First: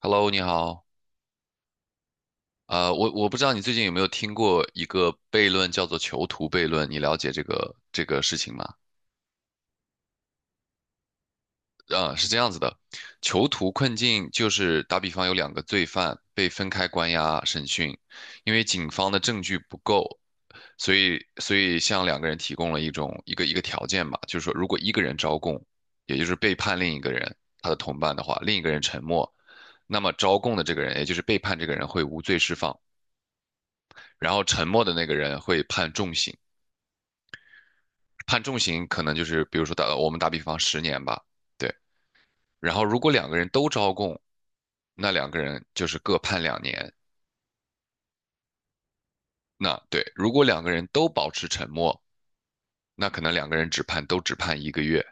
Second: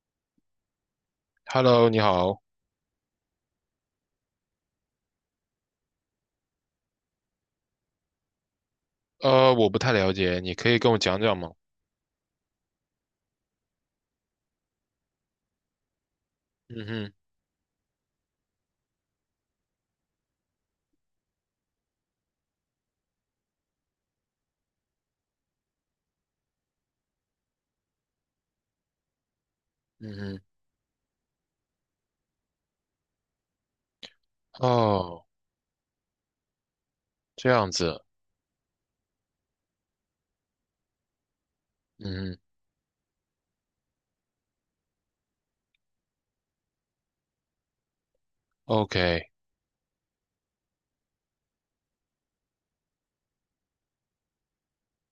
Hello，你好。Hello，你好。我不知道你最近有没有听过一个悖论，叫做囚徒悖论，你了解这个事情吗？我不太了解，你可以跟我讲讲吗？是这样子的，囚徒困境就是打比方有两个罪犯被分嗯开关哼。押审讯，因为警方的证据不够，所以向两个人提供了一个条件吧，就是说如果一个人招供，也就是背叛另一个人他的同伴的话，另一个人沉默，那么招嗯供的这个人，也就是背叛这个人会无罪释放。然后沉哼。默的那个哦，人会判重刑，这样子。判重刑可能就是比如说我们打比方十年吧，对。嗯哼然后如果两个人都招供，那两个人就是各判两年。，OK。那对，如果两个人都保持沉默，那可能两个人只判都只判一个月。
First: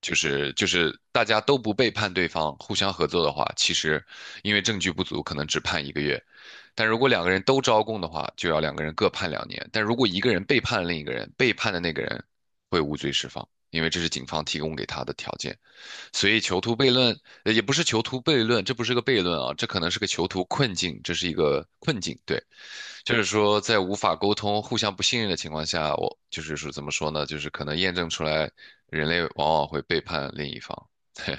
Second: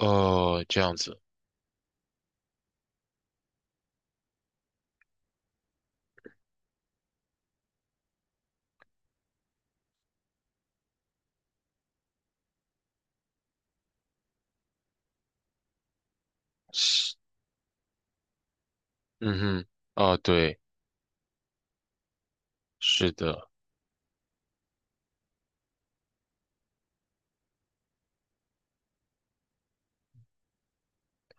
就是就这是样子。大家都不背叛对方，互相合作的话，其实因为证据不足，可能只判一个月。但如果两个人都招供的话，就要两个人各判两年。但如果一个人背叛另一个人，背叛的那个人会无罪释放，因为这是警方提供给他的条件。所以囚徒悖是。论，也不是囚徒悖论，这不是个悖论啊，嗯这哼。可能是个哦，囚徒对。困境，这是一个困境。对，是就是的。说在无法沟通、互相不信任的情况下，我就是说怎么说呢？就是可能验证出来，人类往往会背叛另一方。对，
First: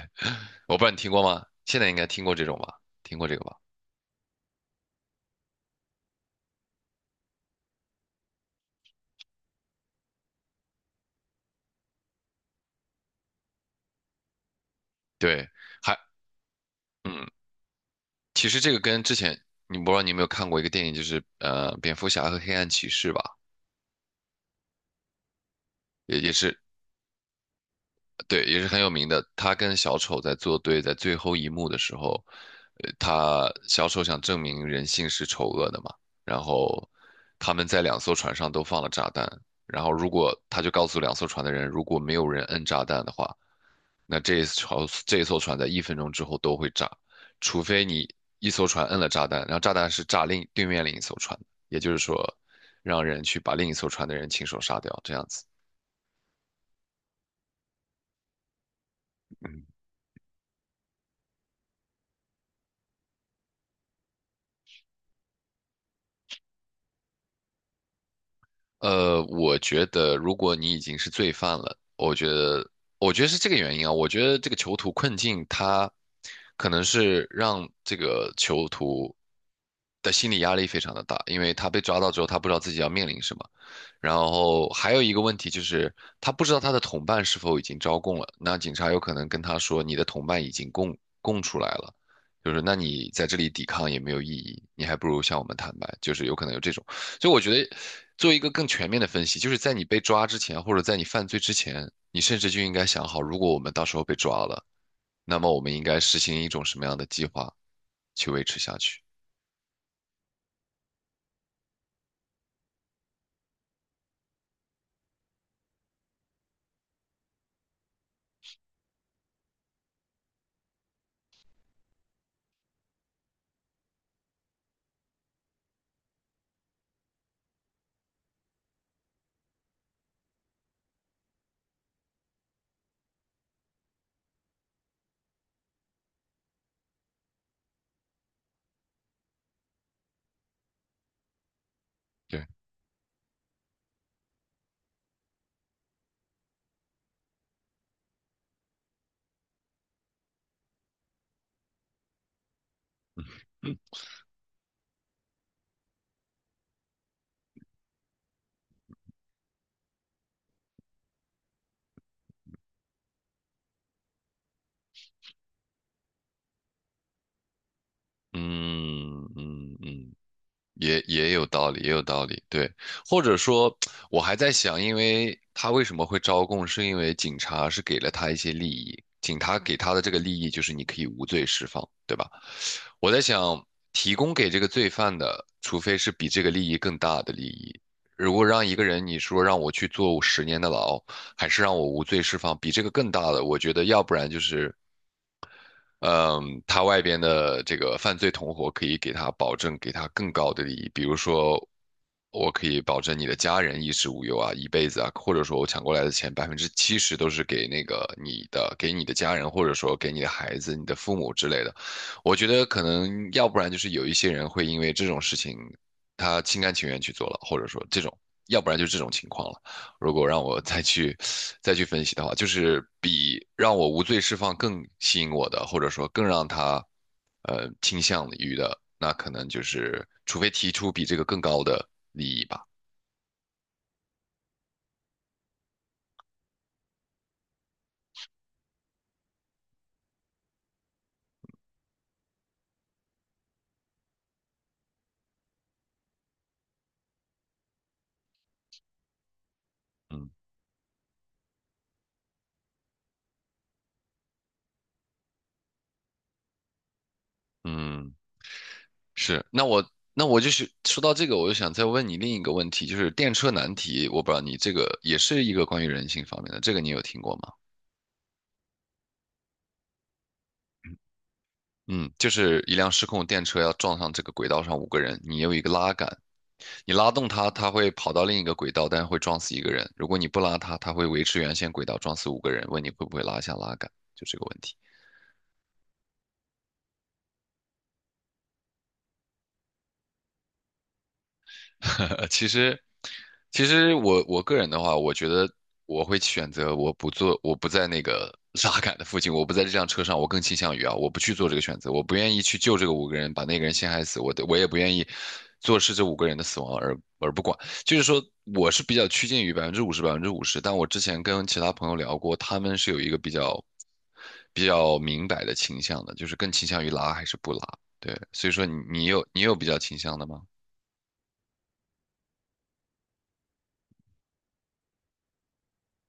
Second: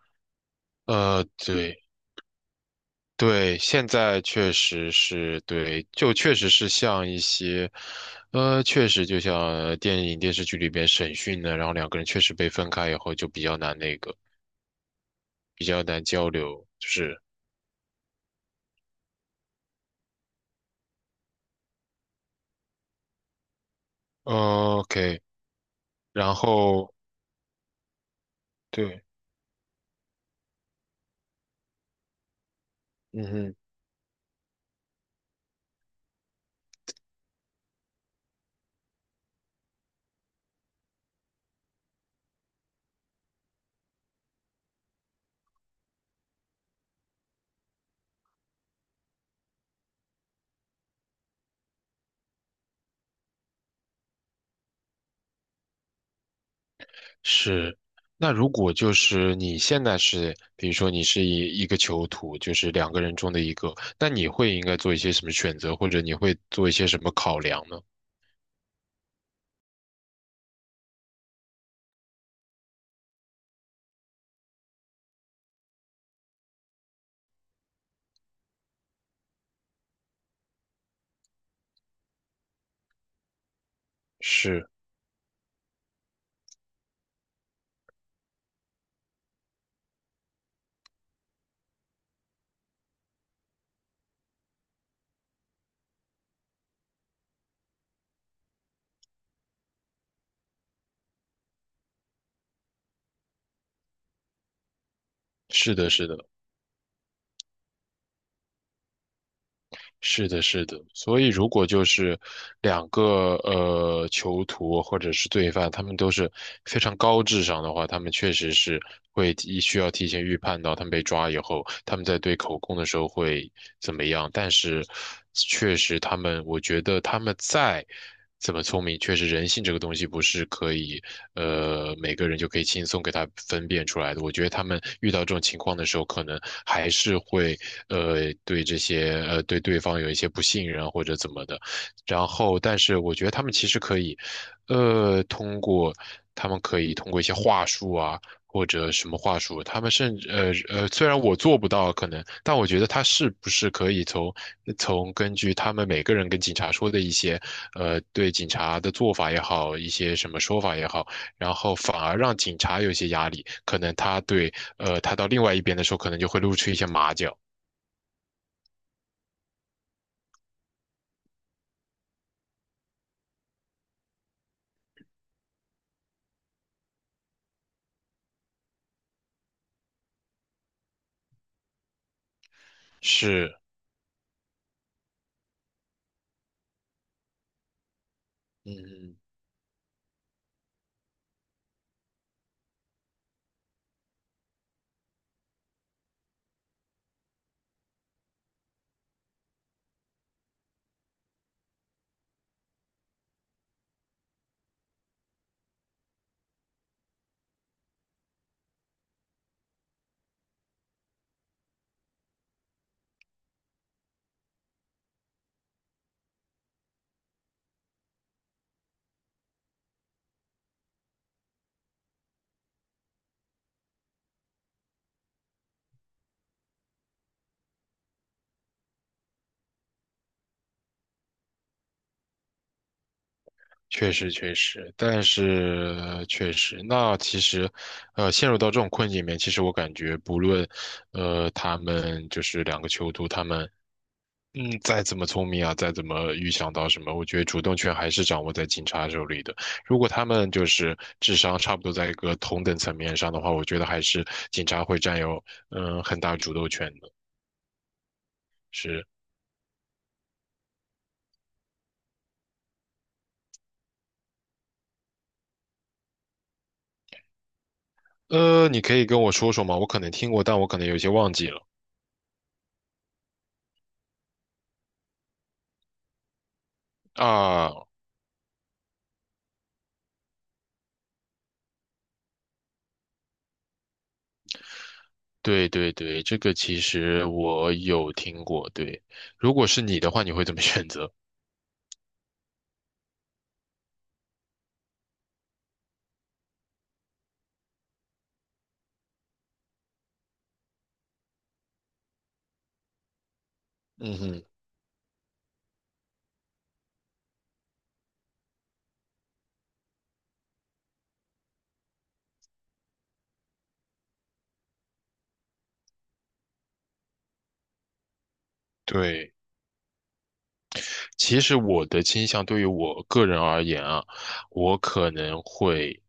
我不知道你听过吗？对。现在应该听过这种吧？听过这个吧？对，现在确实是对，就确实是像一些，确实就像电影电视剧里边审讯的，然后两个人确实被分开以后就比较难那个，对，比较还难交流，就是，嗯，其实这个跟之前你不知道你有没有看过一个电影，就是蝙蝠侠和黑暗骑士吧，o k 也也然是后。对，也是很有对。名的。他跟小丑在作对，在最后一幕的时候，嗯他哼。小丑想证明人性是丑恶的嘛，然后他们在两艘船上都放了炸弹，然后如果他就告诉两艘船的人，如果没有人摁炸弹的话，那这一艘船在1分钟之后都会炸，除非你一艘船摁了炸弹，然后炸弹是炸对面另一艘船，也就是说，让人去把另一艘船的人亲手杀掉，这样子。是。那如果就是你嗯现在是，比如说你是一个囚徒，就是两个人中的一个，那你会应该做一些什么选择，或者你会做一些什么考量呢？呃，我觉得如果你已经是罪犯了，我觉得是这个原因啊。我觉得这个囚徒困境，他可能是让这个囚徒的心理压力非常的大，因为他被抓到之后，他不知道自己要面临什么。然后是。还有一个问题就是，他不知道他的同伴是否已经招供了。那警察有可能跟他说，你的同伴已经供出来了，就是那你在这里抵抗也没有意义，你还不如向我们坦白，就是有可能有这种。所以我觉得做一个更全面的分析，就是在你被抓之前，或者在你犯罪之前，你甚至就应该想好，如果我们到时候被抓了，那么我们是应的，该是的。实行一种什么样的计划去维持下去？是的，是的，所以如果就是两个囚徒或者是罪犯，他们都是非常高智商的话，他们确实是会提需要提前预判到他们被抓以后，他们在对口供的时候会怎么样。但是，确实他们，我觉得他们在。怎么聪明，确实人性这个东西不是可以，每个人就可以轻松给它分辨出来的。我觉得他们遇到这种情况的时候，可能还是会，对这些，对对方有一些不信任或者怎么的。然对，后，但是我觉得他们其实可以，通过他们可以通过一些话术啊，或者什么话术，他们甚至虽然我做不到可能，但我觉得他是不是嗯可以从根据他们每个人跟警察说的一些对警察的做法也好，一些什么说法也好，然后反而让警察有一些压力，可能他对他到另外一边的时候，可能就会露出一些马脚。嗯嗯嗯。也有道理，也有道理，对，或者说，我还在想，因为他为什么会招供，是因为警察是给了他一些利益，警察给他的这个利益就是你可以无罪释放，对吧？我在是。想，提供给这个罪犯的，除非是比这个利益更大的利益，如果让一嗯，个人你嗯说让我去坐十年的牢，还是让我无罪释放，比这个更大的，我觉得要不然就是嗯，他外边的这个犯罪同伙可以给他保证，给他更高的利益，比如说，我可以保证你的家人衣食无忧啊，一辈子啊，或者说我抢过来的钱70%都是给那个你的，给你的家人，或者说给你的孩子、你的父母之类的。我觉得可能要不然就是有一些人会因为这种事情，他心甘情愿去做了，或者说这种，要不然就是这种情况了。如果让我再去分析的话，就是比让我无罪释放更吸引我的，或者说更让他倾向于的，那可能就是除非提出比这个更高的利益吧。确实，确实，但是确实，那其实，陷入到这种困境里面，其实我感觉，不论，他们就是两个囚徒，他们，嗯，再怎么聪明啊，再怎么预想到什么，我觉得主动权还是掌握在警察手里的。如果他嗯们就是智商差不多在一个同等层面上的话，我觉得还是警察会占有，嗯、很大主动权的。嗯，是。是。那我就是说到这个，我就想再问你另一个问题，就是电车难题，我不知道你这个也是一个关于人性方面的，这个你有听过吗？你可以跟我说说吗？我可能听过，但我可能有些忘记了。嗯，就是一辆失控电车要撞上这个轨道上五个人，你有一个拉杆，你拉动它，它啊。会跑到另一个轨道，但是会撞死一个人；如果你不拉它，它会维持原先轨道，撞死五个人。问你会不会拉下拉杆，就这个问题。对对对，这个其实我有听过。对，如果是你的话，你会怎么选择？呃，其实，其实我个人的话，我觉得我会选择我不做，我不在那个 拉杆的附近，我不在这辆车上，我更倾向于啊，我不去做这个选择，我不愿意去救这个五个人，把那个人陷 害嗯死，哼。我也不愿意坐视这五个人的死亡而不管。就是说，我是比较趋近于百分之五十百分之五十，但我之前跟其他朋友聊过，他们是有一个比较明白的倾向的，就是更倾向于拉还是不拉。对，所以说对，你有比较倾向的吗？其实我的倾向对于我个人而言啊，我可能会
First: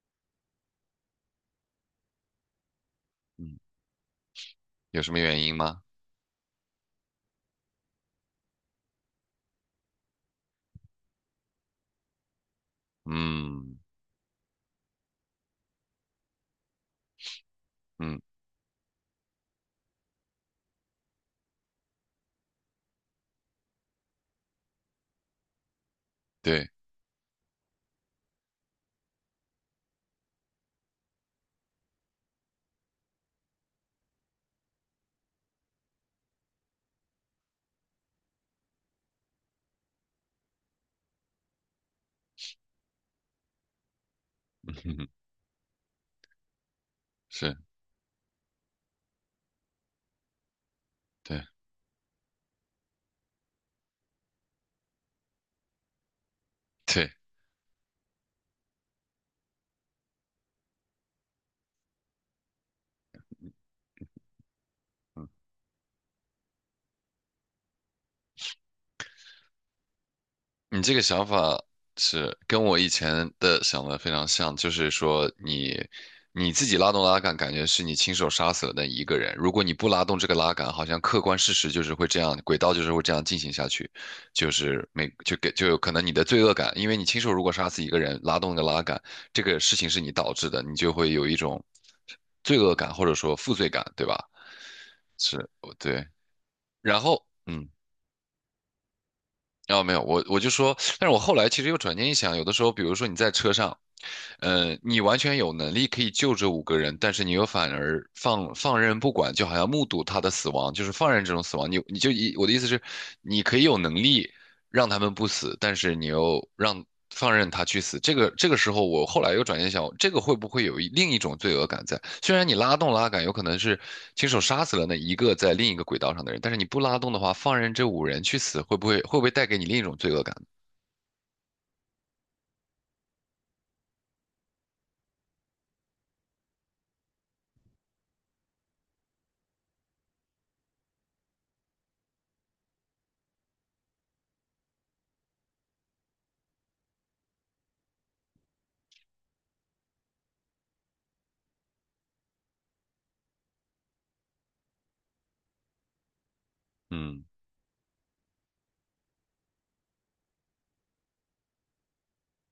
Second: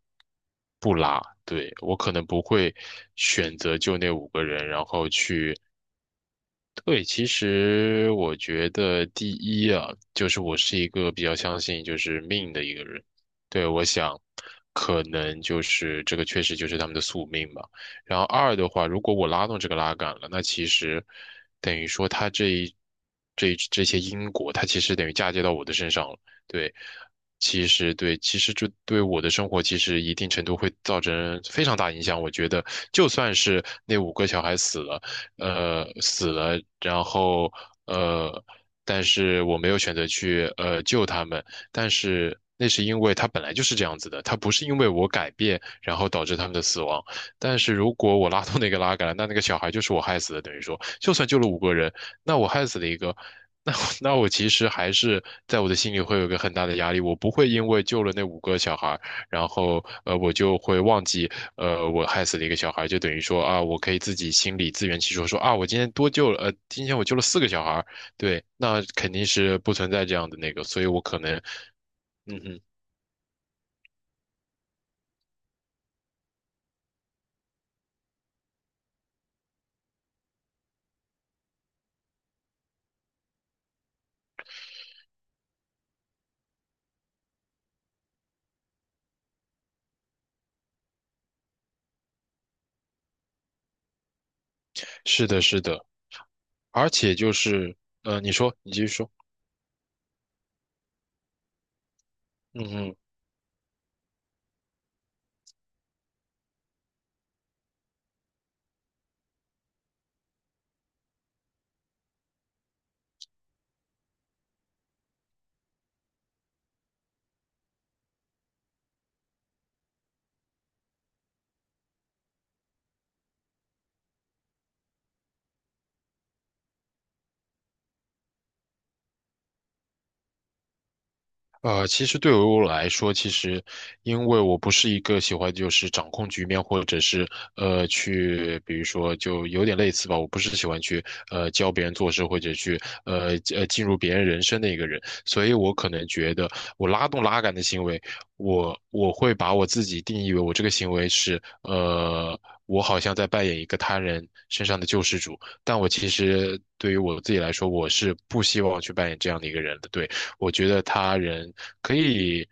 不拉，对，我可能不会选嗯，择就那五个人，然有后什么原因去吗？对，其实我觉得第一啊，就是我是一个比较相信就是命的一个人。对，嗯我想，可能就是这个确实就是他们的宿命吧。然嗯，后二的话，如果我拉动这个拉杆了，那其实等于说他这些因果，它其实等于嫁接到我的身上了。对，对，其实对，其实这对我的生活其实一定程度会造成非常大影响。我觉得，就算是那五个小孩死了。死了，然后呃，但是我没有选择去救他们，但是那是因为他本来就是这样子的，他不是因为我 改变然后导致他们的死亡。是，但是如果我拉动那个拉杆，那那个小孩就是我害死的，等于说，就算救对了五个人，那我害死了一个。那我其实还是在我的心里会有一个很大的压力，对，我不会因为救了那五个小孩，然后我就会忘记我害死了一个小孩，就等于说啊，我可以自己心里自圆其嗯，说，说啊，我今天多救了，今天我救了四个小孩，对，那肯定是不存在这样的那个，你所以这我个可想能，法是嗯嗯。跟我以前的想的非常像，就是说你自己拉动拉杆，感觉是你亲手杀死了那一个人。如果你不拉动这个拉杆，好像客观事实就是会这样，轨道就是会这样进行下去，就是每就给就有可能你的罪恶感，因为你亲手如果杀死一个人，拉动的个拉杆，这个事情是你导致的，你就会有一种罪恶感或者说负罪感，对吧？是的，是，是的。对。而然且后，就是，你说，你继续说，然后没有，我就说，但是我后来其实又转念一想，有的时候，比如嗯。说你在车上，你完全有能力可以救这五个人，但是你又反而放任不管，就好像目睹他的死亡，就是放任这种死亡。你你就一我的意思是，你可以有能力让他们不死，但是你又放任他去死，这个时候，我后来又转念想，这个会不会有另一种罪恶感在？虽然你拉动拉杆，有可能是亲手杀死了那一个在另一个轨道上的人，但是你不拉动的话，放任这五人去死，会不会带给你另一种罪恶感？其实对于我来说，其实因为我不是一个喜欢就是掌控局面，或者是去，比如说就有点类似吧，我不是喜欢去教别人做事，或者去进入别人人生的一个人，所以我可能觉得我拉动拉杆的行为，我会把我自己定义为我这个行为是呃。我好像在扮演一个他人身上的救世主，但我其实对于我嗯自己来说，我是不希望去扮演这样的一个人的。对，我觉得他人可以，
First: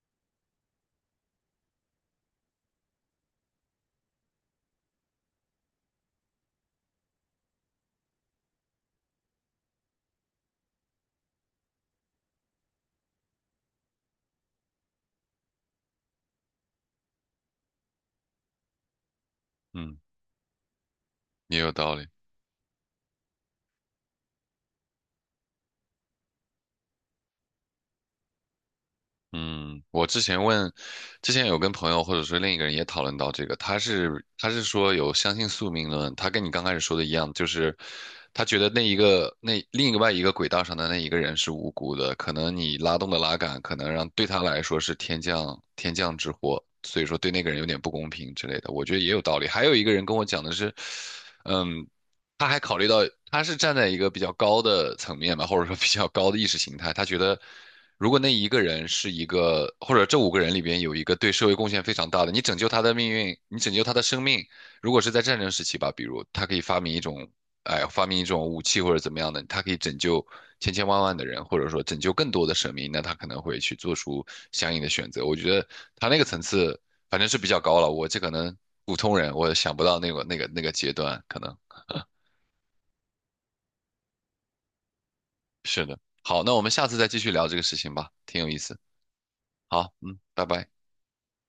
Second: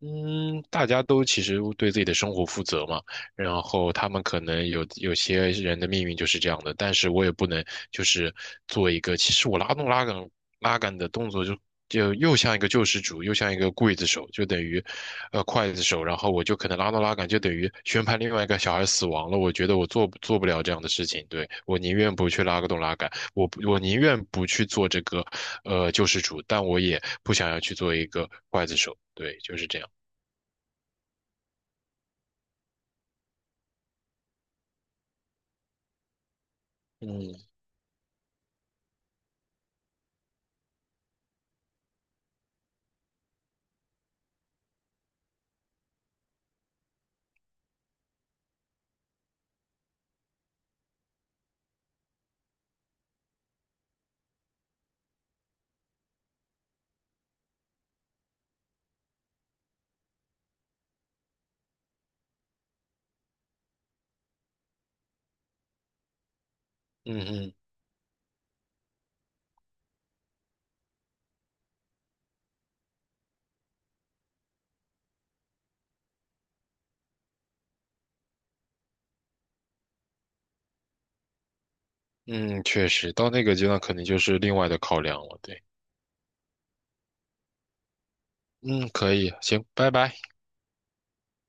嗯，大家都其实对自己的生活负责嘛，然后他们可能有有些人的命运就是这样的，但是我也不能就是做一个，其实我拉动拉杆的动作就。就又像一个救世主，又像一个刽子手，就等于，刽子手。然后我就可能拉动拉杆，就等于宣判另外一个小孩死亡了。我觉得我嗯，做不了这样的事情，对，也有我道宁理。愿不去拉个动拉杆。我宁愿不去做这个救世主，但我也不想要去做一个刽子手。对，就是这嗯，样。我之前问，之前有跟朋友或者说另一个人也讨论到这个，他是说有相信宿命论，他跟你刚开始说的一样，就嗯是他觉得那一个那另一外一个轨道上的那一个人是无辜的，可能你拉动的拉杆可能让对他来说是天降之祸，所以说对那个人有点不公平之类的，我觉得也有道理。还有一个人跟我讲的是，嗯，他还考虑到他是站在一个比较高的层面吧，或者说比较高的意识形态，他觉得。如果那一个人是一个，或者这五个人里边有一个对社会贡献非常大的，你拯救他的命运，你拯救他的生命。如果是在战争时期吧，比如他可以发明一嗯种，嗯哎，发明一种武器或者怎么样的，他可以拯救千千万万的人，或者说拯救更多的生命，那他可能会去做出相应的选择。我觉得他那个层次反正是比较高了，我这可能普通人我想不到那个阶段，可能嗯，确实，到那个阶段肯定就是另外的考量了。对。是的。好，那我们下次再继续聊这个事情吧，挺有意思。嗯，可以，行，拜好，拜。嗯，拜拜。